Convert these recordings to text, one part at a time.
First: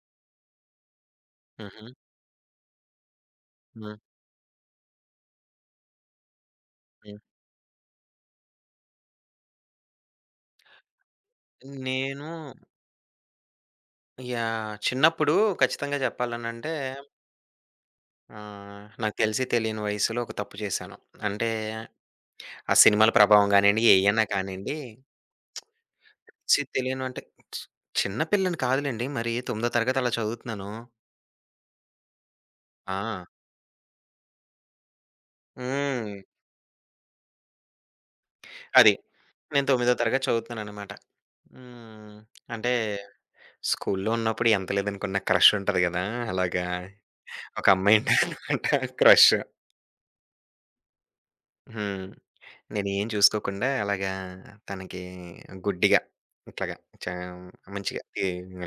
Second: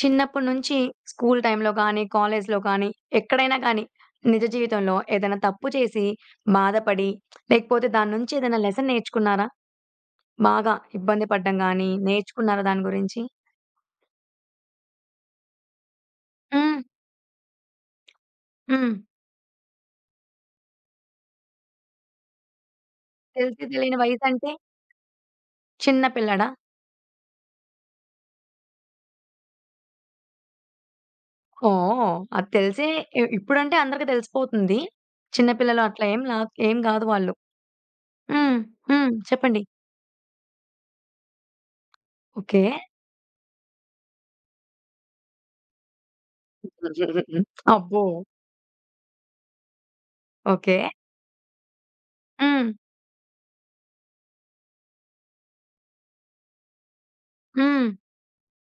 చిన్నప్పటి నుంచి స్కూల్ టైంలో హుహు. గానీ, కాలేజ్‌లో గానీ, ఎక్కడైనా గానీ, హ్మ్. నిజ జీవితంలో ఏదైనా తప్పు చేసి బాధపడి, హ్మ్. లేకపోతే దాని నుంచి ఏదైనా లెసన్ నేర్చుకున్నారా? బాగా ఇబ్బంది పడ్డం గానీ, నేను నేర్చుకున్నారా దాని గురించి? చిన్నప్పుడు ఖచ్చితంగా చెప్పాలనంటే హ్మ్. హ్మ్. నాకు తెలిసి తెలియని వయసులో ఒక తప్పు చేశాను. అంటే ఆ సినిమాల ప్రభావం తెలిసి గానియండి, తెలియని ఏయన్నా వయసంటే కానియండి, చిన్న పిల్లడా? తెలియను అంటే చి చిన్న పిల్లని కాదులెండి. మరి తొమ్మిదో తరగతి అలా చదువుతున్నాను. ఓహ్! అది తెలిసే ఆ! ఇప్పుడంటే అందరికి తెలిసిపోతుంది. చిన్న పిల్లలు అట్లా హ్మ్. ఏం గాదు వాళ్ళు. హ్మ్. అది. హ్మ్. చెప్పండి. నేను తొమ్మిదో తరగతి చదువుతున్నాననమాట. హ్మ్. ఓకే. అంటే స్కూలులో ఉన్నప్పుడు ఎంత లేదనుకున్న క్రష్ ఉంటది గదా! అలాగా ఒక అమ్మాయి అబ్బో! ఉంటదనమాట క్రష్. ఓకే. హ్మ్. హ్మ్. నేనేం చూసుకోకుండా అలాగా తనకి గుడ్డిగా ఇట్లాగా చా హ్మ్. మంచిగా ఈ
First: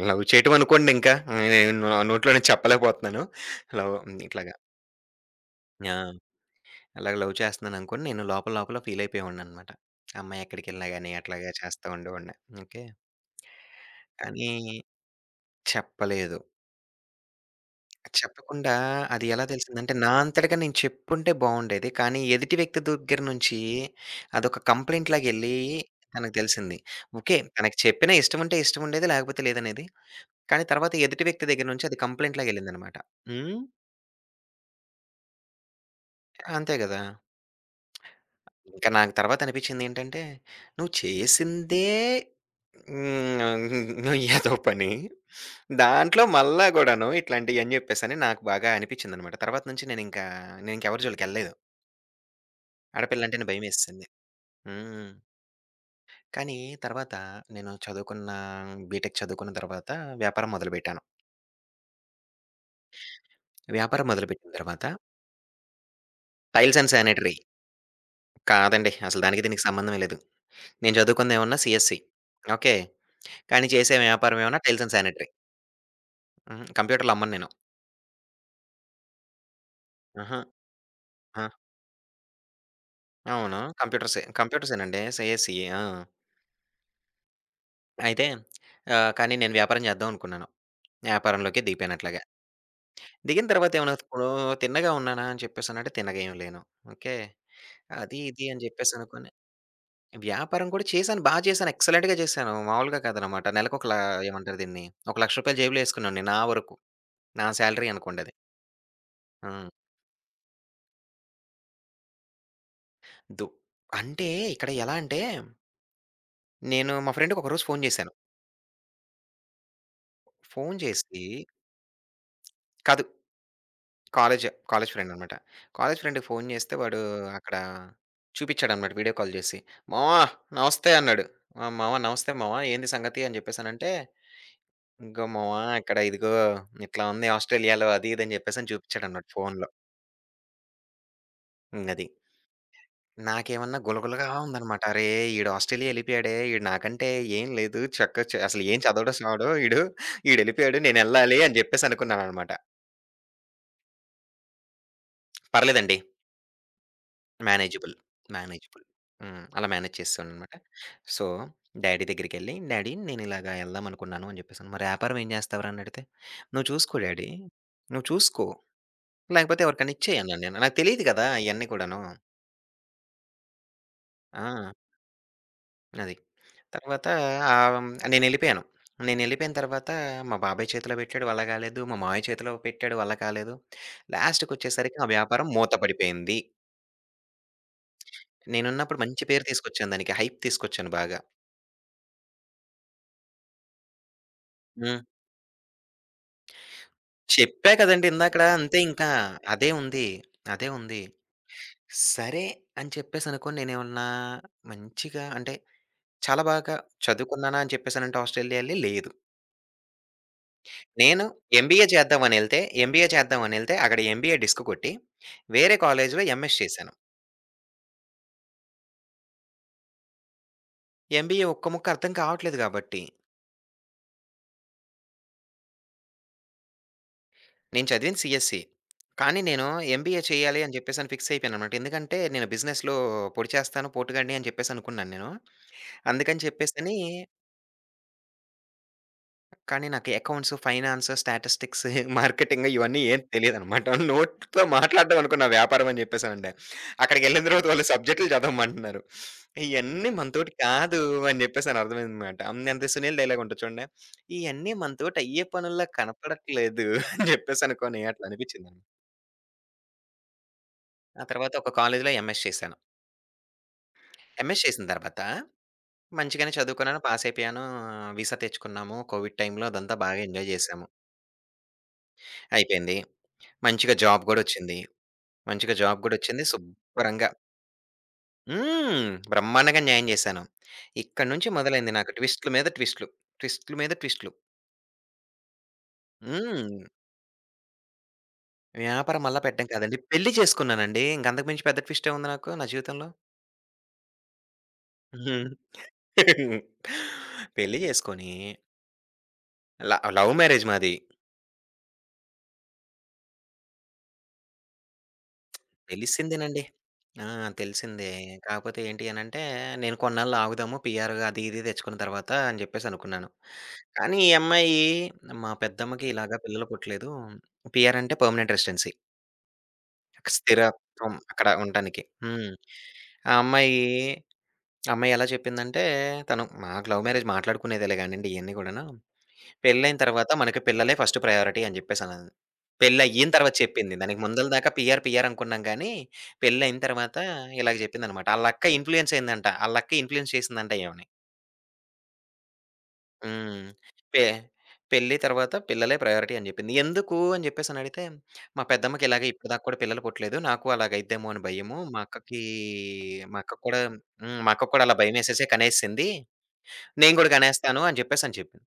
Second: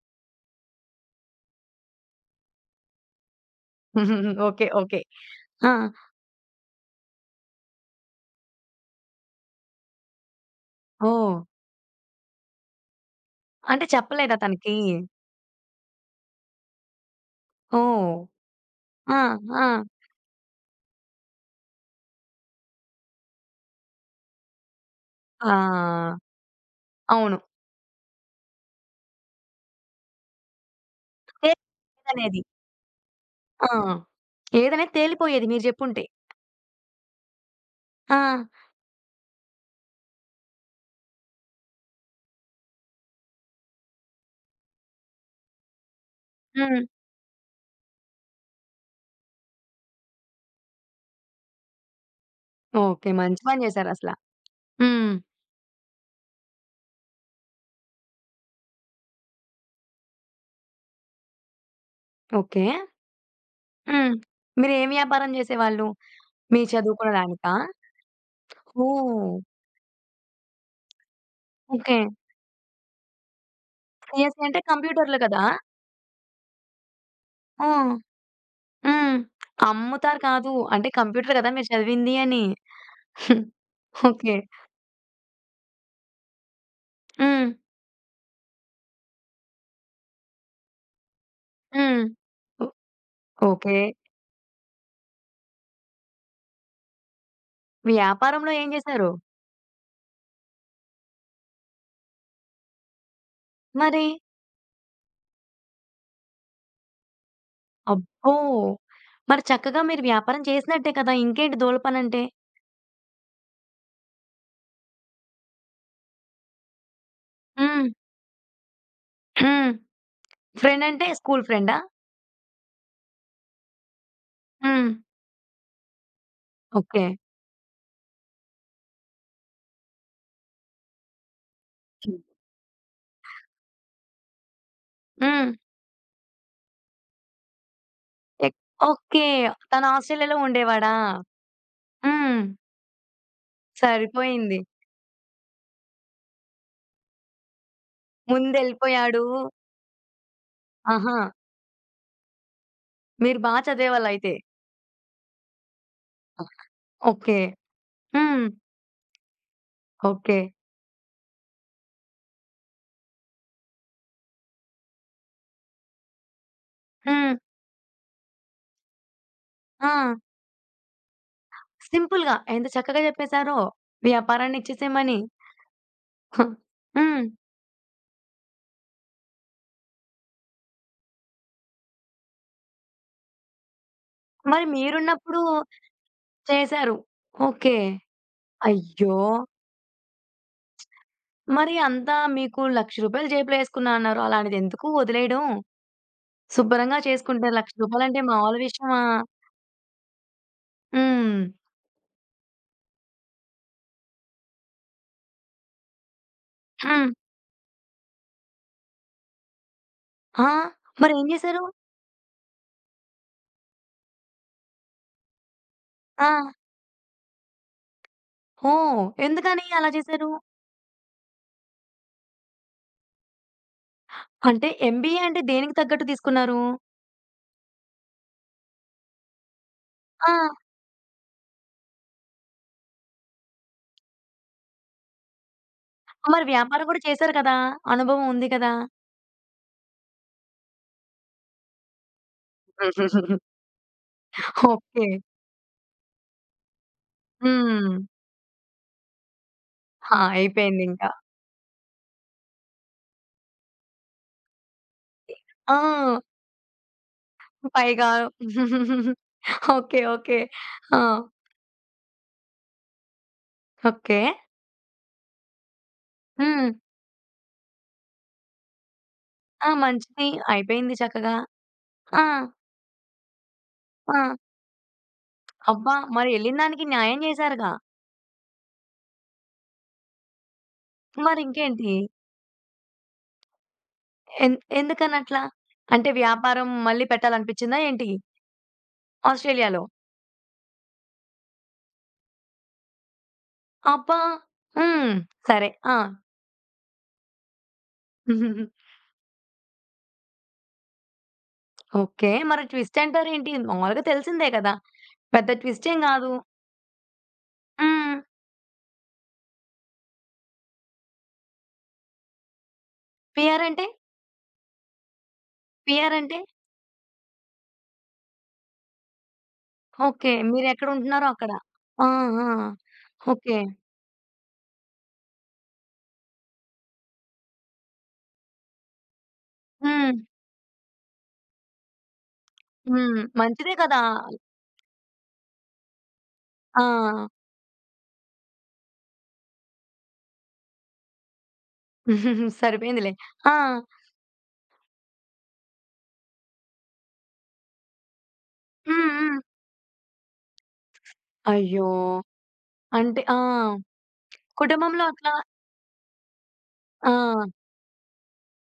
లవ్ చేయటం అనుకోండి ఇంకా. నేను నోట్లో నుంచి చెప్పలేకపోతున్నాను. లవ్ ఇట్లాగా ఓకే. ఓకే. ఆ! ఆ! అలాగ లవ్ చేస్తున్నాననుకోని నేను లోపల లోపల ఫీల్ అయిపోయేవాడిననమాట. అమ్మాయి ఎక్కడికెళ్ళినా గాని ఓహ్! అట్లాగా చేస్తా ఉండేవాడిని. ఓకే. అంటే చెప్పలేదా కానీ తనకి? చెప్పలేదు. ఓహ్! చెప్పకుండా ఆ! అది ఎలా ఆ! తెలిసిందంటే, నా అంతటగా నేను చెప్పుంటే బావుండేది. కానీ ఎదుటి వ్యక్తి దగ్గర నుంచి అదొక కంప్లెయింట్ లాగెళ్ళి ఆ! తనకు తెలిసింది. అవును. ఓకే. తనకి చెప్పినా ఇష్టముంటే ఇష్టముండేది, లేకపోతే లేదనేది. కానీ తర్వాత ఎదుటి వ్యక్తి దగ్గర నుంచి అది కంప్లెయింట్ తేలిపోయేదనేది. లాగెళ్ళిందనమాట. హ్మ్. ఆ! ఏదనేది తేలిపోయేది మీరు జెప్పుంటే. అంతే గదా! ఆ! ఇంకా నాకు తర్వాత అనిపిచ్చిందేంటంటే, నువ్వు చేసిందే హ్మ్. ఏదో పని. దాంట్లో మళ్ళా హ్మ్. గూడాను ఇట్లాంటియని జెప్పేసని నాకు బాగా అనిపిచ్చిందనమాట. తర్వాత నుంచి నేనింకెవరి జోలికెళ్ళలేదు. ఓకే. మంచి ఆడపిల్లంటేనే పని భయమేసింది. జేశారసల. హ్మ్. హ్మ్. కానీ తర్వాత నేను చదువుకున్న బీటెక్ చదువుకున్న తర్వాత వ్యాపారం మొదలుపెట్టాను. ఓకే. వ్యాపారం హ్మ్. మొదలుపెట్టిన తర్వాత మీరేం వ్యాపారం జేసేవాళ్ళు? మీరు టైల్స్ అండ్ శానిటరీ చదువుకోడానికా? కాదండి. అసలు ఓహ్! దానికి దీనికి సంబంధమే లేదు. నేను చదువుకుందేమన్నా ఓకే. సీఎస్‌సి. ఓకే. కానీ చేసే వ్యాపారం సీఎస్‌సి అంటే ఏమన్నా టైల్స్ అండ్ కంప్యూటర్లు శానిటరీ. గదా! హుహు. కంప్యూటర్‌లు అమ్మను నేను. ఆ! హ్మ్. అమ్ముతారు ఆహా! కాదు. అంటే కంప్యూటర్ ఆ! గదా! మీరు చదివింది అని. అవును. కంప్యూటర్సే. ఓకే. కంప్యూటర్సేనండి. సీఎస్‌సియే. ఆ! హ్మ్. అయితే కానీ నేను వ్యాపారం చేద్దాం అనుకున్నాను. వ్యాపారంలోకే దిగిపోయాను హ్మ్. అట్లాగా. ఓ దిగిన తర్వాత ఓకే. ఏమన్నా ఇప్పుడు తిన్నగా ఉన్నానా అని చెప్పేసనంటే తిన్నగా ఏమి లేను. ఓకే. అది, ఇది వ్యాపారంలో అని ఏం జేశారు? జెప్పేసనుకోని వ్యాపారం కూడా చేశాను. బా చేశాను. ఎక్సలెంట్‌గా చేశాను. మామూలుగా కాదనమాట. నెలకొక లా మరి? ఏమంటారు దీన్ని? ఒక రూ. 1,00,000 జేబులో యేసుకున్నాను నేను నా వరకు. నా శాలరీ అనుకోండి అబ్బో! అది. మరి హ్మ్. చక్కగా మీరు వ్యాపారం చేసినట్టే కదా! ఇంకేంటి దోలపనంటే? దు అంటే ఇక్కడ ఎలా అంటే, నేను మా ఫ్రెండ్‌కి ఒకరోజు ఫోను హ్మ్. జేశాను. హ్మ్. ఫోను ఫ్రెండ్ అంటే చేసి స్కూల్ ఫ్రెండా? కాదు. కాలేజ్, హ్మ్. కాలేజ్ ఫ్రెండ్ అనమాట. కాలేజ్ ఫ్రెండ్‌కి ఫోను చేస్తే వాడు ఓకే. అక్కడ చూపిచ్చాడనమాట వీడియో కాల్ జేసి. "మామ నమస్తే" అన్నాడు. ఆ! "మామ హ్మ్. నమస్తే మామ ఏంది సంగతి" అని జెప్పేసనంటే ఇంకో హ్మ్. మామ అక్కడ ఇదిగో ఇట్లా ఉంది ఆస్ట్రేలియాలో అది ఇది అని ఎక్ చెప్పేసని ఓకే. చూపించాడన్నమాట ఫోన్‌లో. తను ఆస్ట్రేలియాలో ఉండేవాడా? హ్మ్. అది. హ్మ్. నాకేమన్నా గులగులగా సరిపోయింది. ఉందన్నమాట. అరే! ఈడు ఆస్ట్రేలియా ఎళ్ళిపోయాడే. ఈడు నాకంటే ఏం లేదు. చక్క చ అసలు ఏం చదవడం చదవడు ముందెళ్ళిపోయాడు. సావడు ఈడు. ఈడెళ్ళిపోయాడు ఆహా! నేనెళ్ళాలి అని చెప్పేసి అనుకున్నానన్నమాట. మీరు బా చదివేవాళ్ళయితే. పర్లేదండి. ఓకే. మేనేజబుల్. హ్మ్. మేనేజబుల్. హ్మ్. అలా మేనేజ్ ఓకే. చేసేసానన్నమాట. సో, డ్యాడీ దగ్గరికెళ్ళి, "డ్యాడీ నేనిలాగా ఎళ్దామనుకున్నాను" అని చెప్పేసని. "మరి యాపారం ఏం చేస్తావురా?" అని అడిగితే, "నువ్వు చూసుకో డ్యాడీ. హ్మ్. నువ్వు చూసుకో." లేకపోతే ఎవరికన్నా ఆ! ఇచ్చేయనండి నేను. నాకు తెలీదు కదా! అయన్నీ కూడాను. సింపుల్‌గా ఎంత చక్కగా చెప్పేశారో! ఆ! వ్యాపారాన్నిచ్చేసేయమని. అది. తర్వాత హ్మ్. ఆహ్, నేనెళ్ళిపోయాను. నేనెళ్ళిపోయిన తర్వాత మా బాబాయ్ చేతిలో పెట్టాడు వల్ల కాలేదు. మా మావయ్య చేతిలో పెట్టాడు వల్ల కాలేదు. మరి లాస్ట్‌కొచ్చేసరికి ఆ మీరున్నప్పుడు వ్యాపారం మూత పడిపోయింది. చేశారు. ఓకే. నేనున్నప్పుడు అయ్యో! మంచి పేరు తీసుకొచ్చాను దానికి. హైప్ తీసుకొచ్చాను బాగా. మరి అంతా మీకు రూ. 1,00,000 జేబులో ఏసుకున్నా అన్నారు. అలాంటిదెందుకు హ్మ్. వదిలేయడం? శుభ్రంగా చేసుకుంటారు. రూ. చెప్పా 1,00,000 కదండీ అంటే ఇందాకడ. మామూలు అంతే విషయమా? ఇంకా. అదే ఉంది. అదే ఉంది. హ్మ్. సరే అని చెప్పేసనుకోని నేనేమన్నా మంచిగా అంటే చాలా బాగా హ్మ్. చదువుకున్నానా అని చెప్పేసనంటే ఆస్ట్రేలియా ఎళ్ళి లేదు. ఆ! నేను మరేం జేశారు? ఎంబీఏ చేద్దామనెళ్తే, ఎంబీఏ చేద్దామనెళ్తే అక్కడ ఎంబీఏ డిస్క్ కొట్టి, వేరే కాలేజ్‌లో ఆ! ఎంఎస్ చేశాను. ఓహ్! ఎందుకని అలా చేశారు? ఎంబీఏ ఒక్క ముక్క అర్థం కావట్లేదు గాబట్టి, అంటే ఎంబీఏ అంటే దేనికి తగ్గట్టు తీసుకున్నారు? నేను చదివింది సీఎస్‌సి. కానీ నేను ఎంబీఏ ఆ! చేయాలి అని చెప్పేసని ఫిక్స్ అయిపోయాననమాట. ఎందుకంటే నేను బిజినెస్‌లో పొడిచేస్తాను, పోటుగాడిని అని చెప్పేసనుకున్నాను నేను. అందుకని మరి వ్యాపారం చెప్పేసని గూడా చేశారు కదా! అనుభవం ఉంది కదా! కానీ నాకు అకౌంట్స్, ఫైనాన్స్, స్టాటిస్టిక్స్, మార్కెటింగ్ ఇవన్నీ ఏం తెలీదనమాట. నోటితో ఓకే. మాట్లాడడం అనుకో నా వ్యాపారం అని జెప్పేసనంటే. అక్కడికెళ్ళిన తర్వాత వాళ్ళు హ్మ్. సబ్జెక్టులు చదవమంటున్నారు. ఇయన్నీ ఆ! మనతోటి కాదు అయిపోయిందింకా. అని జెప్పేసని అర్థమైందనమాట. హ్మ్. ఎంత సునీల్ డైలాగ్ ఉంటది చూడండి. "ఇయన్నీ మనతోటి అయ్యే పనుల్లా ఆ! కనపడట్లేదు" అని జెప్పేసనుకోని పైగా అట్లా అనిపిచ్చిందండి. ఓకే. ఓకే. ఆ! ఆ తర్వాత ఒక కాలేజీలో ఎంఎస్ చేశాను. ఓకే. ఎంఎస్ చేసిన తర్వాత మంచిగానే హ్మ్. చదువుకున్నాను. పాస్ అయిపోయాను. వీసా తెచ్చుకున్నాము. కోవిడ్ టైమ్‌లో ఆ! అదంతా బాగా మంచిది. ఎంజాయ్ జేశాము. అయిపోయింది చక్కగా. ఆ! అయిపోయింది. మంచిగా జాబ్ ఆ! గూడొచ్చింది. మంచిగా అబ్బా! జాబ్ మరి గూడొచ్చింది. ఎళ్ళినదానికి న్యాయం శుభ్రంగా చేశారుగా. హ్మ్. బ్రహ్మాండంగా న్యాయం జేశాను. ఇక్కడి నుంచి మరింకేంటి? మొదలైంది నాకు ట్విస్ట్‌ల మీద ట్విస్ట్‌లు. ట్విస్ట్‌ల మీద ట్విస్ట్‌లు. ఎందుకనట్లా? అంటే వ్యాపారం హ్మ్. మళ్ళీ పెట్టాలనిపించిందా ఏంటి వ్యాపారం మళ్ళా పెట్టడం ఆస్ట్రేలియాలో? కాదండి. పెళ్లి చేసుకున్నానండి. ఇంక అంతకు మించి పెద్ద ట్విస్ట్ ఏముంది నాకు నా జీవితంలో. అబ్బా! హ్మ్. సరే. ఆ! మ్మ్. పెళ్లి చేసుకొని లవ్ మ్యారేజ్ మాది. ఓకే. మరి ట్విస్ట్ అంటారేంటి? మామూలుగా తెలిసిందే కదా! పెద్ద ట్విస్టేం గాదు. తెలిసిందేనండి. ఆ! తెలిసిందే. హ్మ్. కాకపోతే ఏంటి అనంటే, నేను కొన్నాళ్ళు ఆగుదాము పీఆర్ అది ఇది తెచ్చుకున్న తర్వాత అని జెప్పేసి అనుకున్నాను. పీఆర్ అంటే? కానీ ఈ అమ్మాయి మా పెద్దమ్మకి పీఆర్ అంటే? ఇలాగ పిల్లలు పుట్టలేదు. పీఆర్ అంటే పర్మనెంట్ రెసిడెన్సీ. ఓకే. స్థిరత్వం మీరెక్కడుంటున్నారో అక్కడ అక్కడ. ఉండటానికి. ఆ! ఆ! హ్మ్. ఆ ఓకే. అమ్మాయి, ఆ అమ్మాయి ఎలా చెప్పిందంటే, తను మాకు లవ్ మ్యారేజ్ మాట్లాడుకునేదేలే గానండి ఇయన్నీ గూడాను. పెళ్ళైన హ్మ్. తర్వాత మనకి పిల్లలే ఫస్ట్ ప్రయారిటీ అని జెప్పేసనన్నది. హ్మ్. పెళ్లయిన తర్వాత మంచిదే చెప్పింది. కదా! దానికి ముందల దాకా పీఆర్ అనుకున్నాం గానీ, పెళ్లయిన ఆ! తర్వాత ఇలాగ జెప్పిందనమాట. ఆళ్ళక్క ఇన్‌ఫ్లూయెన్స్ అయిందంట. ఆళ్ళక్క ఇన్‌ఫ్లూయెన్స్ చేసిందంట ఈమెని. సరిపోయిందిలే. ఆ! హ్మ్. పె పెళ్లి తర్వాత పిల్లలే ప్రయారిటీ అని జెప్పింది. ఎందుకు అని జెప్పేసనడిగితే, మా హ్మ్. పెద్దమ్మకి ఇలాగే హ్మ్. ఇప్పటిదాకా కూడా పిల్లలు పుట్టలేదు. నాకు అలాగయిద్దేమో అని భయము. అయ్యో! మా అక్కకి అంటే ఆ! మా అక్కకి కూడా హ్మ్. మా అక్కకి కూడా అలా కుటుంబంలో అట్లా భయమేసేసే కనేసింది. ఆ! నేను గూడా గనేస్తాను అని జెప్పేసని చెప్పింది.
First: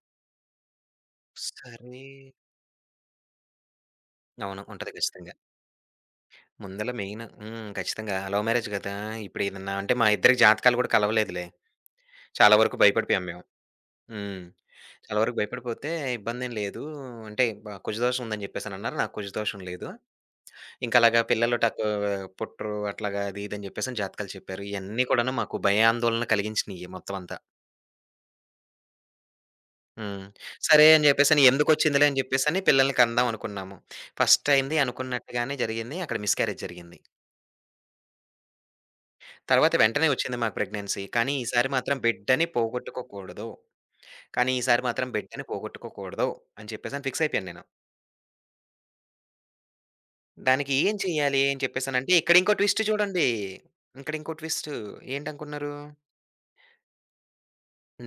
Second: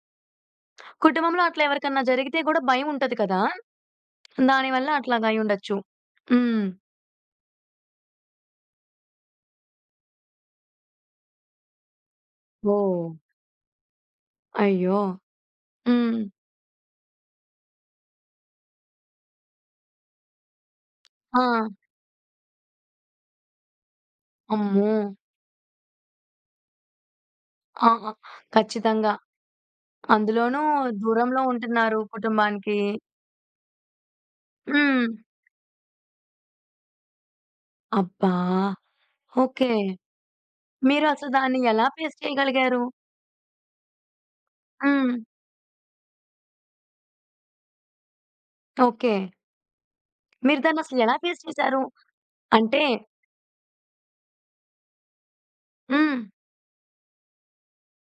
కుటుంబంలో అట్లా ఎవరికన్నా సరే జరిగితే గూడా భయముంటది కదా! అవును. దానివల్ల ఉంటది అట్లాగా ఖచ్చితంగా. అయ్యుండొచ్చు. హ్మ్. ముందల మెయిన్ హ్మ్. ఖచ్చితంగా. లవ్ మ్యారేజ్ గదా! ఇప్పుడేదన్నా అంటే మా ఇద్దరి జాతకాలు గూడా కలవలేదులే. చాలా వరకు ఓహ్! భయపడిపోయాం మేము. హ్మ్. అయ్యో! చాలా వరకు భయపడిపోతే హ్మ్. ఇబ్బందేం లేదు. అంటే కుజ దోషం ఉందని జెప్పేసనన్నారు. నాకు కుజ దోషం లేదు. ఇంకలాగా ఆ! పిల్లలు టక్కు పుట్టరు అట్లాగా అది ఇది అని జెప్పేసని జాతకాలు చెప్పారు. అమ్మో! ఇయన్నీ కూడాను మాకు భయాందోళన కలిగించినియి మొత్తం అంతా. ఆ! ఆ! ఖచ్చితంగా. హ్మ్. అందులోనూ సరే అని దూరంలో జెప్పేసని ఉంటున్నారు ఎందుకొచ్చిందిలే అని జెప్పేసని కుటుంబానికి. పిల్లల్ని కనదాం అనుకున్నాము. ఫస్ట్ టైమ్‌ది హ్మ్. అనుకున్నట్టుగానే జరిగింది. అక్కడ మిస్‌క్యారేజ్ జరిగింది. అబ్బా! ఓకే. తర్వాత వెంటనే వచ్చింది మాకు ప్రెగ్నెన్సీ. మీరు అసలు దాన్ని ఎలా ఫేస్ చేయగలిగారు? కానీ ఈసారి మాత్రం హ్మ్. బిడ్డని పోగొట్టుకోకూడదు అని చెప్పేసని ఫిక్స్ అయిపోయాను నేను. ఓకే. మీరు దానికి ఏం దాన్నసలెలా చేయాలి ఫేస్ అని చేశారు? చెప్పేసనంటే ఇక్కడ ఇంకో అంటే ట్విస్ట్ చూడండి. ఇక్కడ ఇంకో ట్విస్ట్ ఏంటనుకున్నారు? హ్మ్.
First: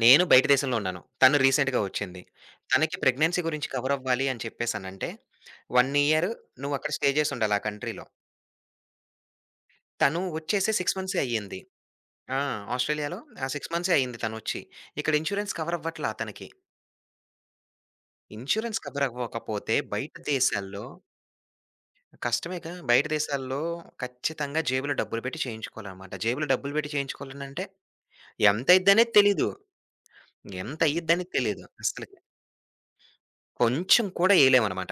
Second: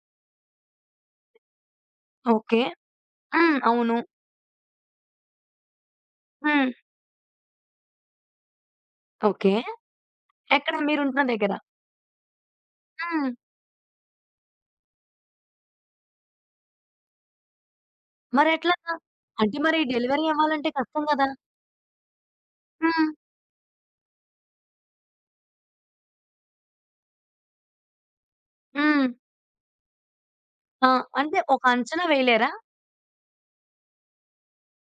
నేను బయట దేశంలో ఉన్నాను. తను రీసెంట్‌గా వచ్చింది. ఓకే. తనకి ప్రెగ్నెన్సీ హ్మ్. గురించి కవర్ అవును. అవ్వాలి అని చెప్పేసనంటే 1 ఇయర్ హ్మ్. నువ్వు అక్కడ స్టే చేసుండాలి ఆ కంట్రీలో. ఓకే. తను వచ్చేసి ఎక్కడ 6 మంత్సే మీరుంటున్న దగ్గర? అయ్యింది. ఆ! ఆస్ట్రేలియాలో హ్మ్. ఆ 6 మంత్సే అయింది తనొచ్చి. ఇక్కడ ఇన్స్యూరెన్స్ కవర్ అవ్వట్లా తనకి. ఇన్స్యూరెన్స్ మరెట్లాగా? కవర్ అంటే అవ్వకపోతే మరి బయట డెలివరీ అవ్వాలంటే దేశాల్లో కష్టం గదా! కష్టమేగా! బయట హ్మ్. దేశాల్లో ఖచ్చితంగా జేబులో డబ్బులు పెట్టి చేయించుకోవాలనమాట. జేబులో డబ్బులు పెట్టి చేయించుకోవాలనంటే హ్మ్. ఎంతయిద్దనేది తెలీదు. ఎంత ఆ! అయ్యిద్దనేది అంటే ఒక తెలీదు అంచనా అస్సలకి. వేయలేరా? కొంచెం కూడా ఎయలేమనమాట.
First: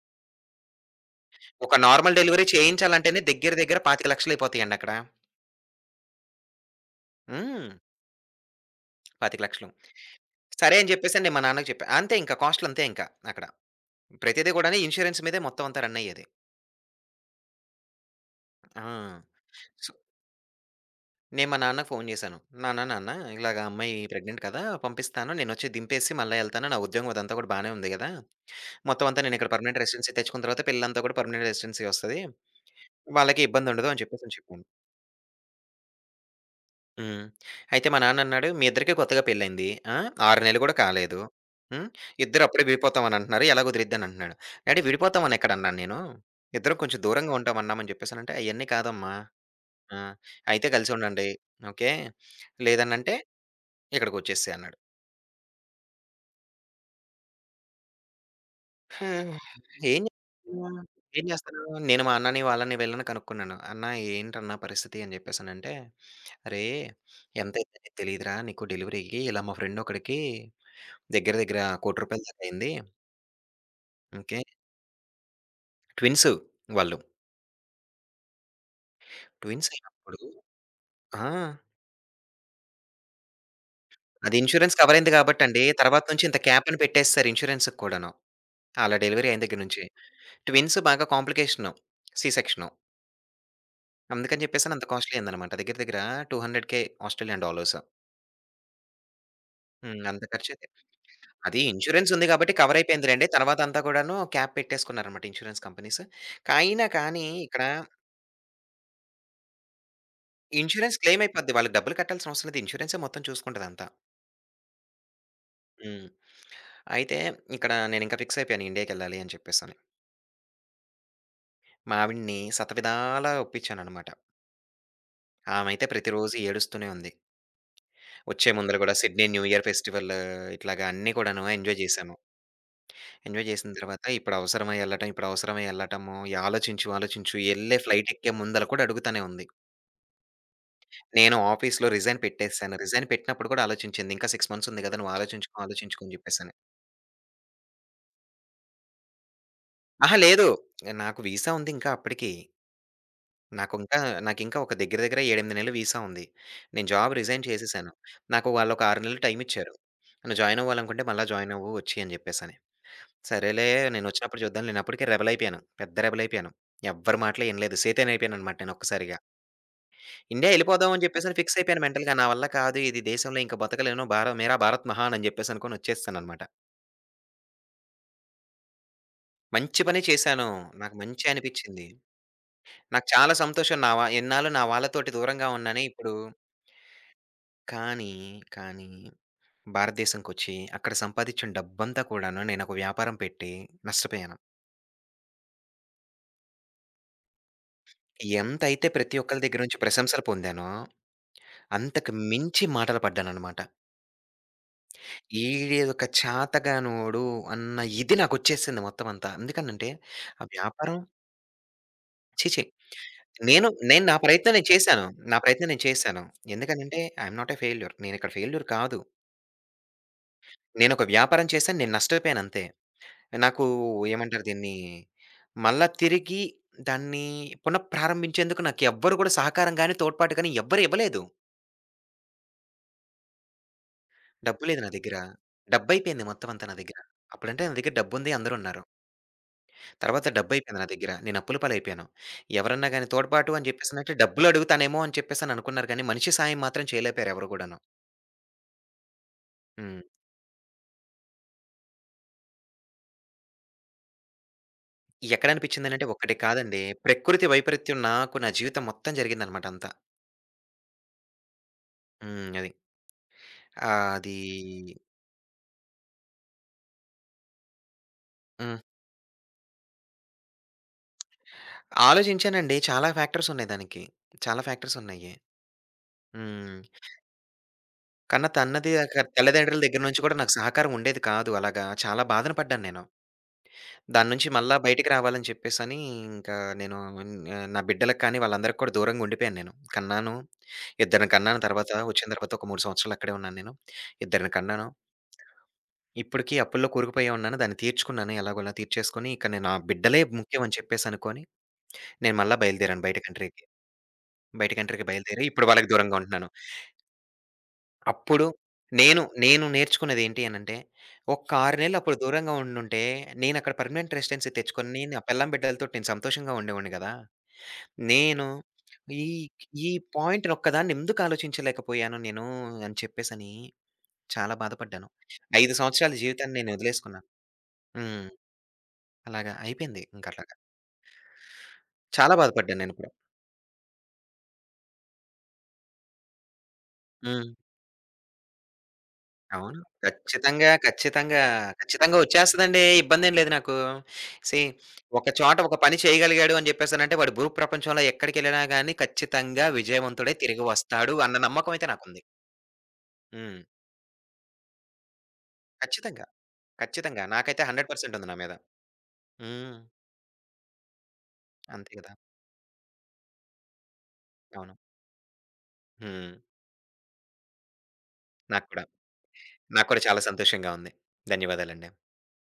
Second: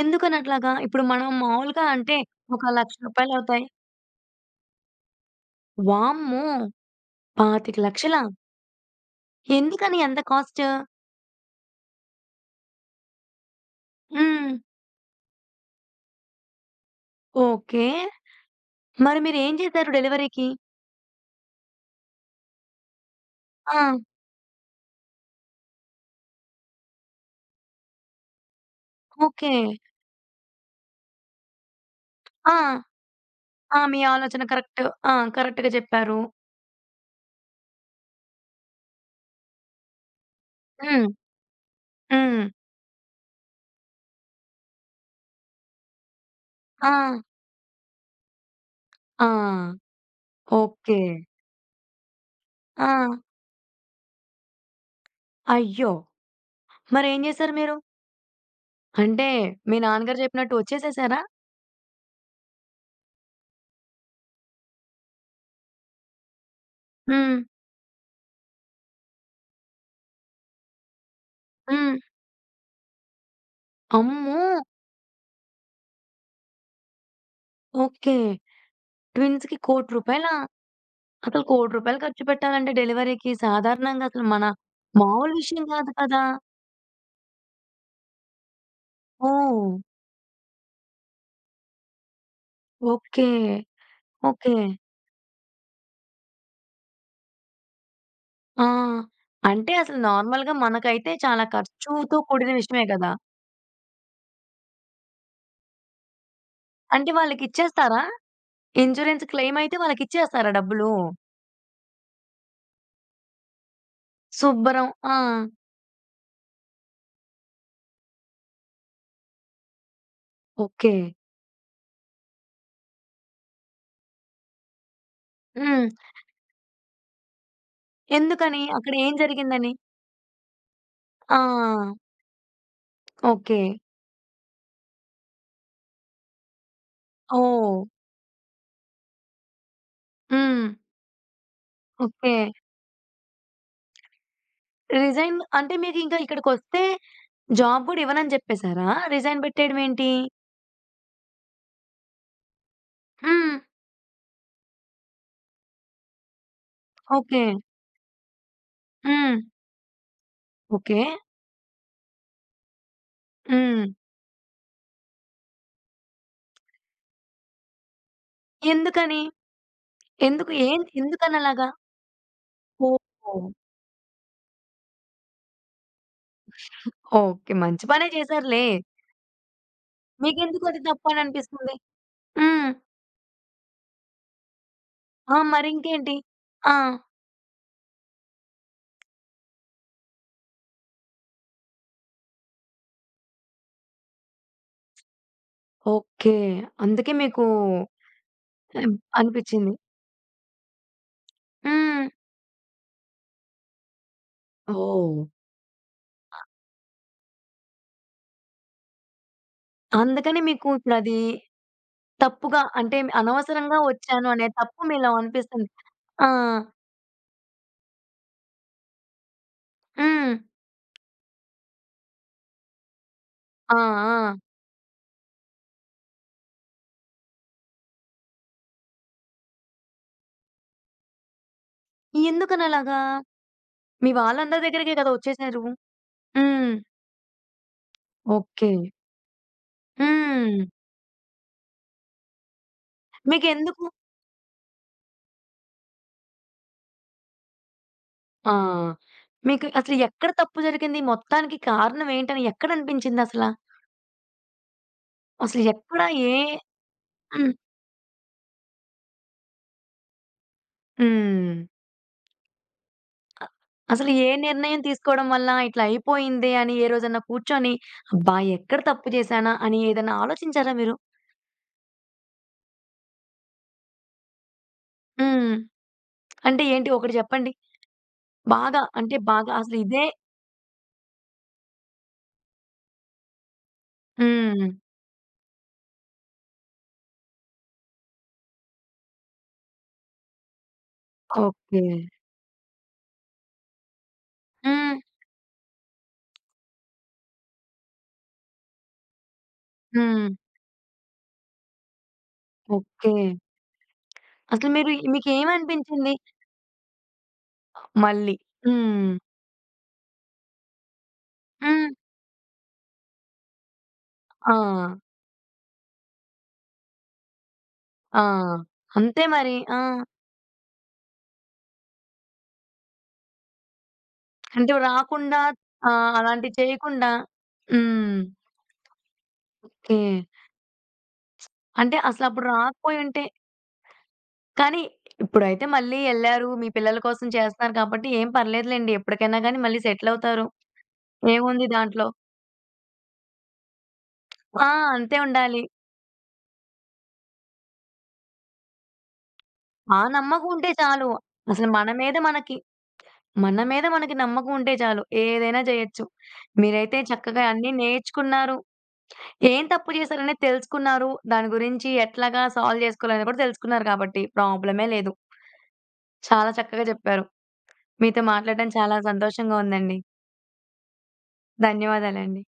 ఎందుకనట్లాగా? ఇప్పుడు మనం ఒక మామూలుగా అంటే నార్మల్ డెలివరీ ఒక రూ. చేయించాలంటేనే దగ్గర 1,00,000 దగ్గర 25,00,000 అయిపోతాయండి అక్కడ. వామ్మో! హ్మ్. 25,00,000 25,00,000 ఎందుకని అంత కాస్ట్? సరే అని జెప్పేసని నేను మా నాన్నకి చెప్పా. అంతే ఇంకా కాస్ట్‌లంతే ఇంకా అక్కడ. హ్మ్. ప్రతిది గూడాను ఇన్స్యూరెన్స్ మీదే మొత్తం అంతా రన్ అయ్యేది. ఓకే. ఆ! మరి మీరేం చేశారు సో డెలివరీకి? నేను మా నాన్నకి ఫోను జేశాను. నాన్న, ఇలాగ ఆ! అమ్మాయి ప్రెగ్నెంట్ కదా! పంపిస్తాను. నేనొచ్చి దింపేసి మళ్ళా ఎళ్తాను. నా ఉద్యోగం అదంతా కూడా బానే ఉంది గదా! మొత్తం అంతా నేనిక్కడ ఓకే. పర్మనెంట్ రెసిడెన్సీ తెచ్చుకున్న తర్వాత పెళ్ళంతా కూడా పర్మనెంట్ రెసిడెన్సీ వస్తది. ఆ! వాళ్ళకి ఆ! ఇబ్బందుండదు మీ అని చెప్పేసని ఆలోచన చెప్పాను. కరెక్ట్. ఆ! కరెక్ట్‌గా చెప్పారు. హ్మ్. అయితే మా నాన్నన్నాడు, "మీ ఇద్దరికీ కొత్తగా పెళ్లయింది. ఆ! 6 నెలలు గూడా హ్మ్. కాలేదు. హ్మ్. హ్మ్. ఇద్దరు అప్పుడే విడిపోతామనంటున్నారు. ఎలా కుదిరిద్దనంటున్నాడు." డాడీ విడిపోతామనెక్కడన్నాను నేను. ఇద్దరం ఆ! కొంచెం దూరంగా ఉంటామన్నామని చెప్పేసనంటే, "అయన్నీ కాదమ్మా! ఆ! ఆ! అయితే ఓకే. కలిసుండండి. ఓకే. ఆ! లేదనంటే ఇక్కడికొచ్చేసేయి" అన్నాడు. అయ్యో! మరేం జేశారు మీరు? అంటే హ్మ్. మీ ఏం నాన్నగారు జెప్పినట్టు జేస్తున్నా? ఒచ్చేసేసారా? ఏం జేస్తారు? నేను మా అన్నని, వాళ్ళని వీళ్ళని కనుక్కున్నాను. "అన్నా ఏంటన్నా పరిస్థితి" అని జెప్పేసనంటే, "అరేయ్! హ్మ్. ఎంతయిందో నీకు తెలీదురా నీకు డెలివరీకి ఇలా మా ఫ్రెండ్ ఒకడికి దగ్గర దగ్గర హ్మ్. రూ. 1,00,00,000 దాకా అయింది. ఓకే. అమ్మో! ట్విన్సు వాళ్ళు. ఓకే. ట్విన్స్‌కి ట్విన్స్ రూ. 1,00,00,000 అయినప్పుడు" ఆ! అసలు రూ. 1,00,00,000 ఖర్చు పెట్టాలంటే డెలివరీకి సాధారణంగా అసలు అది మన ఇన్స్యూరెన్స్ కవర్ అయింది మామూలు గాబట్టండి. విషయం గాదు తర్వాత కదా! నుంచి ఇంత క్యాప్ అని పెట్టేసేసారు ఇన్స్యూరెన్స్‌కి కూడాను. ఆళ్ళ డెలివరీ అయిన దగ్గర ఓహ్! నుంచి. ట్విన్స్ బాగా కాంప్లికేషను. C section. ఓకే. అందుకని ఓకే. జెప్పేసని అంత కాస్ట్‌లీ అయిందనమాట. దగ్గర దగ్గర 200,000 ఆస్ట్రేలియన్ డాలర్స్. ఆ! అంటే అసలు హ్మ్. అంత నార్మల్‌గా ఖర్చయితే మనకైతే చాలా అది ఇన్‌ష్యూరెన్స్ ఖర్చుతో ఉంది కూడిన గాబట్టి కవర్ విషయమే గదా! అయిపోయిందిలెండి. తర్వాత అంతా కూడాను క్యాప్ పెట్టేసుకున్నారనమాట ఇన్‌ష్యూరెన్స్ కంపెనీస్. అయినా అంటే కానీ ఇక్కడ వాళ్ళకిచ్చేస్తారా? ఇన్స్యూరెన్స్ క్లెయిమ్ అయితే వాళ్ళకిచ్చేస్తారా డబ్బులు? ఇన్‌ష్యూరెన్స్ క్లెయిమ్ అయిపోద్ది. వాళ్ళకి డబ్బులు కట్టాల్సిన అవసరం లేదు. ఇన్‌ష్యూరెన్సే మొత్తం చూసుకుంటదంతా. శుభ్రం. ఆ! హ్మ్. అయితే ఇక్కడ నేనింక ఫిక్స్ అయిపోయాను ఇండియాకెళ్ళాలి అని చెప్పేసని. ఓకే. మా ఆవిడని శతవిధాలా ఒప్పించాననమాట. ఆమైతే హ్మ్. ప్రతిరోజు ఏడుస్తూనే ఉంది. వచ్చే ఎందుకని? ముందర అక్కడ గూడా ఏం సిడ్నీ న్యూ ఇయర్ జరిగిందని? ఫెస్టివల్ ఇట్లాగా అన్నీ కూడాను ఎంజాయ్ ఆ! చేశాము. Enjoy okay. చేసిన తర్వాత ఇప్పుడు అవసరమా ఎళ్ళటము, ఆలోచించు, ఎళ్ళే ఓహ్! ఫ్లైట్ ఎక్కే ముందల కూడా అడుగుతానే ఉంది. హ్మ్. నేను ఆఫీస్‌లో రిజైన్ ఓకే. పెట్టేసాను. రిజైన్ పెట్టినప్పుడు కూడా ఆలోచించింది. ఇంకా 6 మంత్స్ ఉంది కదా! నువ్వు రిజైన్ ఆలోచించుకో, అంటే ఆలోచించుకో అని మీకింకా చెప్పేసని. ఇక్కడికొస్తే జాబ్ గూడా ఇవ్వనని చెప్పేసారా? రిజైన్ పెట్టేయడం ఏంటి? అహా! లేదు. నాకు వీసా ఉంది ఇంకా అప్పటికి. హ్మ్. నాకు ఇంకా నాకింకా ఒక దగ్గర దగ్గర 7, 8 నెలలు వీసా ఉంది. నేను జాబ్ ఓకే. రిజైన్ చేసేసాను. నాకు వాళ్ళొక 6 నెలలు హ్మ్. టైమ్ ఇచ్చారు. నువ్వు జాయిన్ ఓకే. అవ్వాలనుకుంటే మళ్ళా జాయిన్ అవ్వు వచ్చి అని చెప్పేసని. సరేలే హ్మ్. నేనొచ్చినప్పుడు చూద్దాం. నేనప్పటికే రెబెలయిపోయాను. పెద్ద రెబెలయిపోయాను. ఎవ్వరి మాటలు ఇనలేదు. సేతనయిపోయాననమాట నేనొక్కసారిగా. ఎందుకని? ఇండియా ఎందుకు ఏం ఎళ్ళిపోదామని చెప్పేసని ఫిక్స్ ఎందుకనలాగా? అయిపోయాను మెంటల్‌గా. నా వల్ల కాదు ఇది దేశంలో ఓహ్! ఇంక బతకలేను. భార మేరా భారత్ మహాన్ అని చెప్పేసనుకోని వచ్చేసాననమాట. ఓకే. మంచి పనే చేశారులే. మంచి పనే చేశాను. మీకెందుకు అది నాకు తప్పు అని మంచే అనిపిస్తుంది? అనిపిచ్చింది. హ్మ్. నాకు చాలా సంతోషం. నా వా ఎన్నాళ్ళు నా వాళ్ళతోటి ఆ! దూరంగా ఉన్నానే ఇప్పుడు మరింకేంటి? ఆ! కానీ, కానీ, భారతదేశంకొచ్చి అక్కడ సంపాదిచ్చిన డబ్బంతా కూడాను నేనొక వ్యాపారం పెట్టి నష్టపోయాను. ఓకే. అందుకే మీకు ఎంతైతే హ్మ్. ప్రతి ఒక్కళ్ళ దగ్గర అనిపిచ్చింది. నుంచి ప్రశంసలు పొందానో హ్మ్. అంతకు మించి మాటలు పడ్డాననమాట. ఓహ్! ఈడొక చాతగానోడు అన్న ఇది నాకొచ్చేసింది మొత్తం అంతా. ఎందుకనంటే, అందుకని ఆ మీకు వ్యాపారం ఇప్పుడది ఛీ! తప్పుగా ఛీ! అంటే నేను అనవసరంగా నేను నా వచ్చాను అనే ప్రయత్నం నేను తప్పు చేశాను. మీలో నా ప్రయత్నం అనిపిస్తుంది. నేను చేశాను. ఆ! ఎందుకనంటే, I am not a failure. నేనిక్కడ ఫెయిల్యూర్ కాదు. హ్మ్. నేనొక వ్యాపారం చేశాను. నేను నష్టపోయాను అంతే. నాకు ఆ! ఆ! ఏమంటారు దీన్ని, మళ్ళా తిరిగి దాన్ని పునఃప్రారంభించేందుకు నాకెవ్వరు గూడా సహకారం గాని, తోడ్పాటు గాని ఎవ్వరు ఇవ్వలేదు. ఎందుకనలాగా? మీ వాళ్ళందరి డబ్బు లేదు నా దగ్గరికే కదా దగ్గర. వచ్చేసారు. డబ్బయిపోయింది మొత్తం అంతా హ్మ్. నా దగ్గర. అప్పుడంటే నా దగ్గర డబ్బుంది. ఓకే. అందరున్నారు. తర్వాత హ్మ్. డబ్బయిపోయింది నా దగ్గర. నేను అప్పుల పాలైపోయాను. ఎవరన్నా గాని తోడ్పాటు అని మీకెందుకు చెప్పేసనంటే డబ్బులడుగుతానేమో అని చెప్పేసని అనుకున్నారు గానీ, మనిషి సాయం మాత్రం చేయలేపోయారు ఎవరు గూడాను. ఆ! మీకు అసలు హ్మ్. ఎక్కడ తప్పు జరిగింది? మొత్తానికి కారణం ఏంటని ఎక్కడ అనిపించిందసల? అసలు ఎక్కడ? ఎక్కడనిపించిందనంటే ఏ ఒక్కటి కాదండి. ప్రకృతి హ్మ్. వైపరీత్యం నాకు నా జీవితం మొత్తం జరిగిందనమాట అంతా. హ్మ్. హ్మ్. అది. అసలు ఏ అది నిర్ణయం తీసుకోవడం వల్ల ఇట్లా అయిపోయిందే అని ఏ రోజన్నా కూర్చొని, అబ్బా! హ్మ్. ఎక్కడ తప్పు చేశానా అని ఏదైనా ఆలోచించారా మీరు? ఆలోచించానండి. చాలా ఫ్యాక్టర్స్ ఉన్నాయి దానికి. చాలా ఫ్యాక్టర్స్ ఉన్నాయి. హ్మ్. అంటే హ్మ్. ఏంటి ఒకటి చెప్పండి. కన్న బాగా తన్నది అంటే క బాగా అసలు తల్లిదండ్రుల దగ్గర ఇదే నుంచి కూడా నాకు సహకారం ఉండేది కాదు అలాగా. చాలా బాధన పడ్డాను నేను. దాని నుంచి హ్మ్. మళ్ళా బయటికి రావాలని చెప్పేసని ఇంకా నేను నా బిడ్డలకి కానీ వాళ్ళందరికి కూడా దూరంగా ఉండిపోయాను నేను. కన్నాను. ఇద్దరిని కన్నాను ఓకే. తర్వాత వచ్చిన తర్వాత ఒక 3 సంవత్సరాలు అక్కడే ఉన్నాను నేను. ఇద్దరిని కన్నాను. హ్మ్. ఇప్పటికి అప్పుల్లో కూరుకుపోయే ఉన్నాను. దాన్ని తీర్చుకున్నాను ఎలాగోలా తీర్చేసుకొని ఇక నేను నా బిడ్డలే హ్మ్. ముఖ్యం అని చెప్పేసి అనుకోని నేను మళ్ళా బయలుదేరాను ఓకే. బయట కంట్రీకి. అసలు బయట మీరు కంట్రీకి బయలుదేరి ఇప్పుడు వాళ్ళకి మీకేమనిపించింది? దూరంగా ఉంటున్నాను. మళ్ళీ. అప్పుడు హ్మ్. నేను నేర్చుకున్నదేంటి అనంటే ఒక్క 6 హ్మ్. నెలలు అప్పుడు దూరంగా ఉండుంటే నేనక్కడ పర్మనెంట్ రెసిడెన్సీ ఆ! తెచ్చుకొని నా పెళ్ళాం బిడ్డలతోటి నేను సంతోషంగా ఉండేవాడిని గదా! ఆ! నేను అంతే ఈ మరి. ఆ! ఈ పాయింట్‌ని ఒక్కదాన్ని ఎందుకు ఆలోచించలేకపోయాను నేను అని చెప్పేసని చాలా అంటే బాధపడ్డాను. రాకుండా 5 ఆహ్, సంవత్సరాల అలాంటివి జీవితాన్ని నేను చేయకుండా వదిలేసుకున్నాను. హ్మ్. హ్మ్. అలాగా ఓకే. అయిపోయింది ఇంకట్లాగా. అంటే చాలా అసలప్పుడు బాధపడ్డాను నేను కూడా. రాకపోయుంటే కానీ ఇప్పుడైతే మళ్ళీ ఎళ్లారు. మీ పిల్లల కోసం హ్మ్. చేస్తున్నారు కాబట్టి ఏం పర్లేదులెండి. ఎప్పటికైనా గానీ అవును. మళ్ళీ సెటిలవుతారు. ఖచ్చితంగా, ఖచ్చితంగా, ఏముంది దాంట్లో? ఖచ్చితంగా వచ్చేస్తదండి. ఇబ్బందేం లేదు నాకు. సీ ఆ! అంతే ఒక చోట ఉండాలి. ఒక పని చేయగలిగాడు అని చెప్పేసనంటే వాడు భూ ప్రపంచంలో ఎక్కడికెళ్ళినా గాని ఖచ్చితంగా ఆ విజయవంతుడై నమ్మకం తిరిగి ఉంటే చాలు. వస్తాడు అన్న అసలు నమ్మకం అయితే మన మీద నాకుంది. మనకి, మన హ్మ్. మీద మనకి నమ్మకం ఉంటే చాలు. ఏదైనా జేయొచ్చు. ఖచ్చితంగా. మీరైతే ఖచ్చితంగా. చక్కగా నాకైతే అన్నీ 100% ఉంది నా మీద. నేర్చుకున్నారు. ఏం హ్మ్. తప్పు చేశారనేది తెలుసుకున్నారు. దాని గురించి అంతే కదా! ఎట్లాగా సాల్వ్ చేసుకోవాలని కూడా తెలుసుకున్నారు కాబట్టి అవును. ప్రాబ్లమే లేదు. హ్మ్. చాలా చక్కగా జెప్పారు. మీతో నాకు మాట్లాడడం కూడా. చాలా సంతోషంగా నాకు ఉందండి. కూడా చాలా సంతోషంగా ఉంది. ధన్యవాదాలండి. ధన్యవాదాలండి.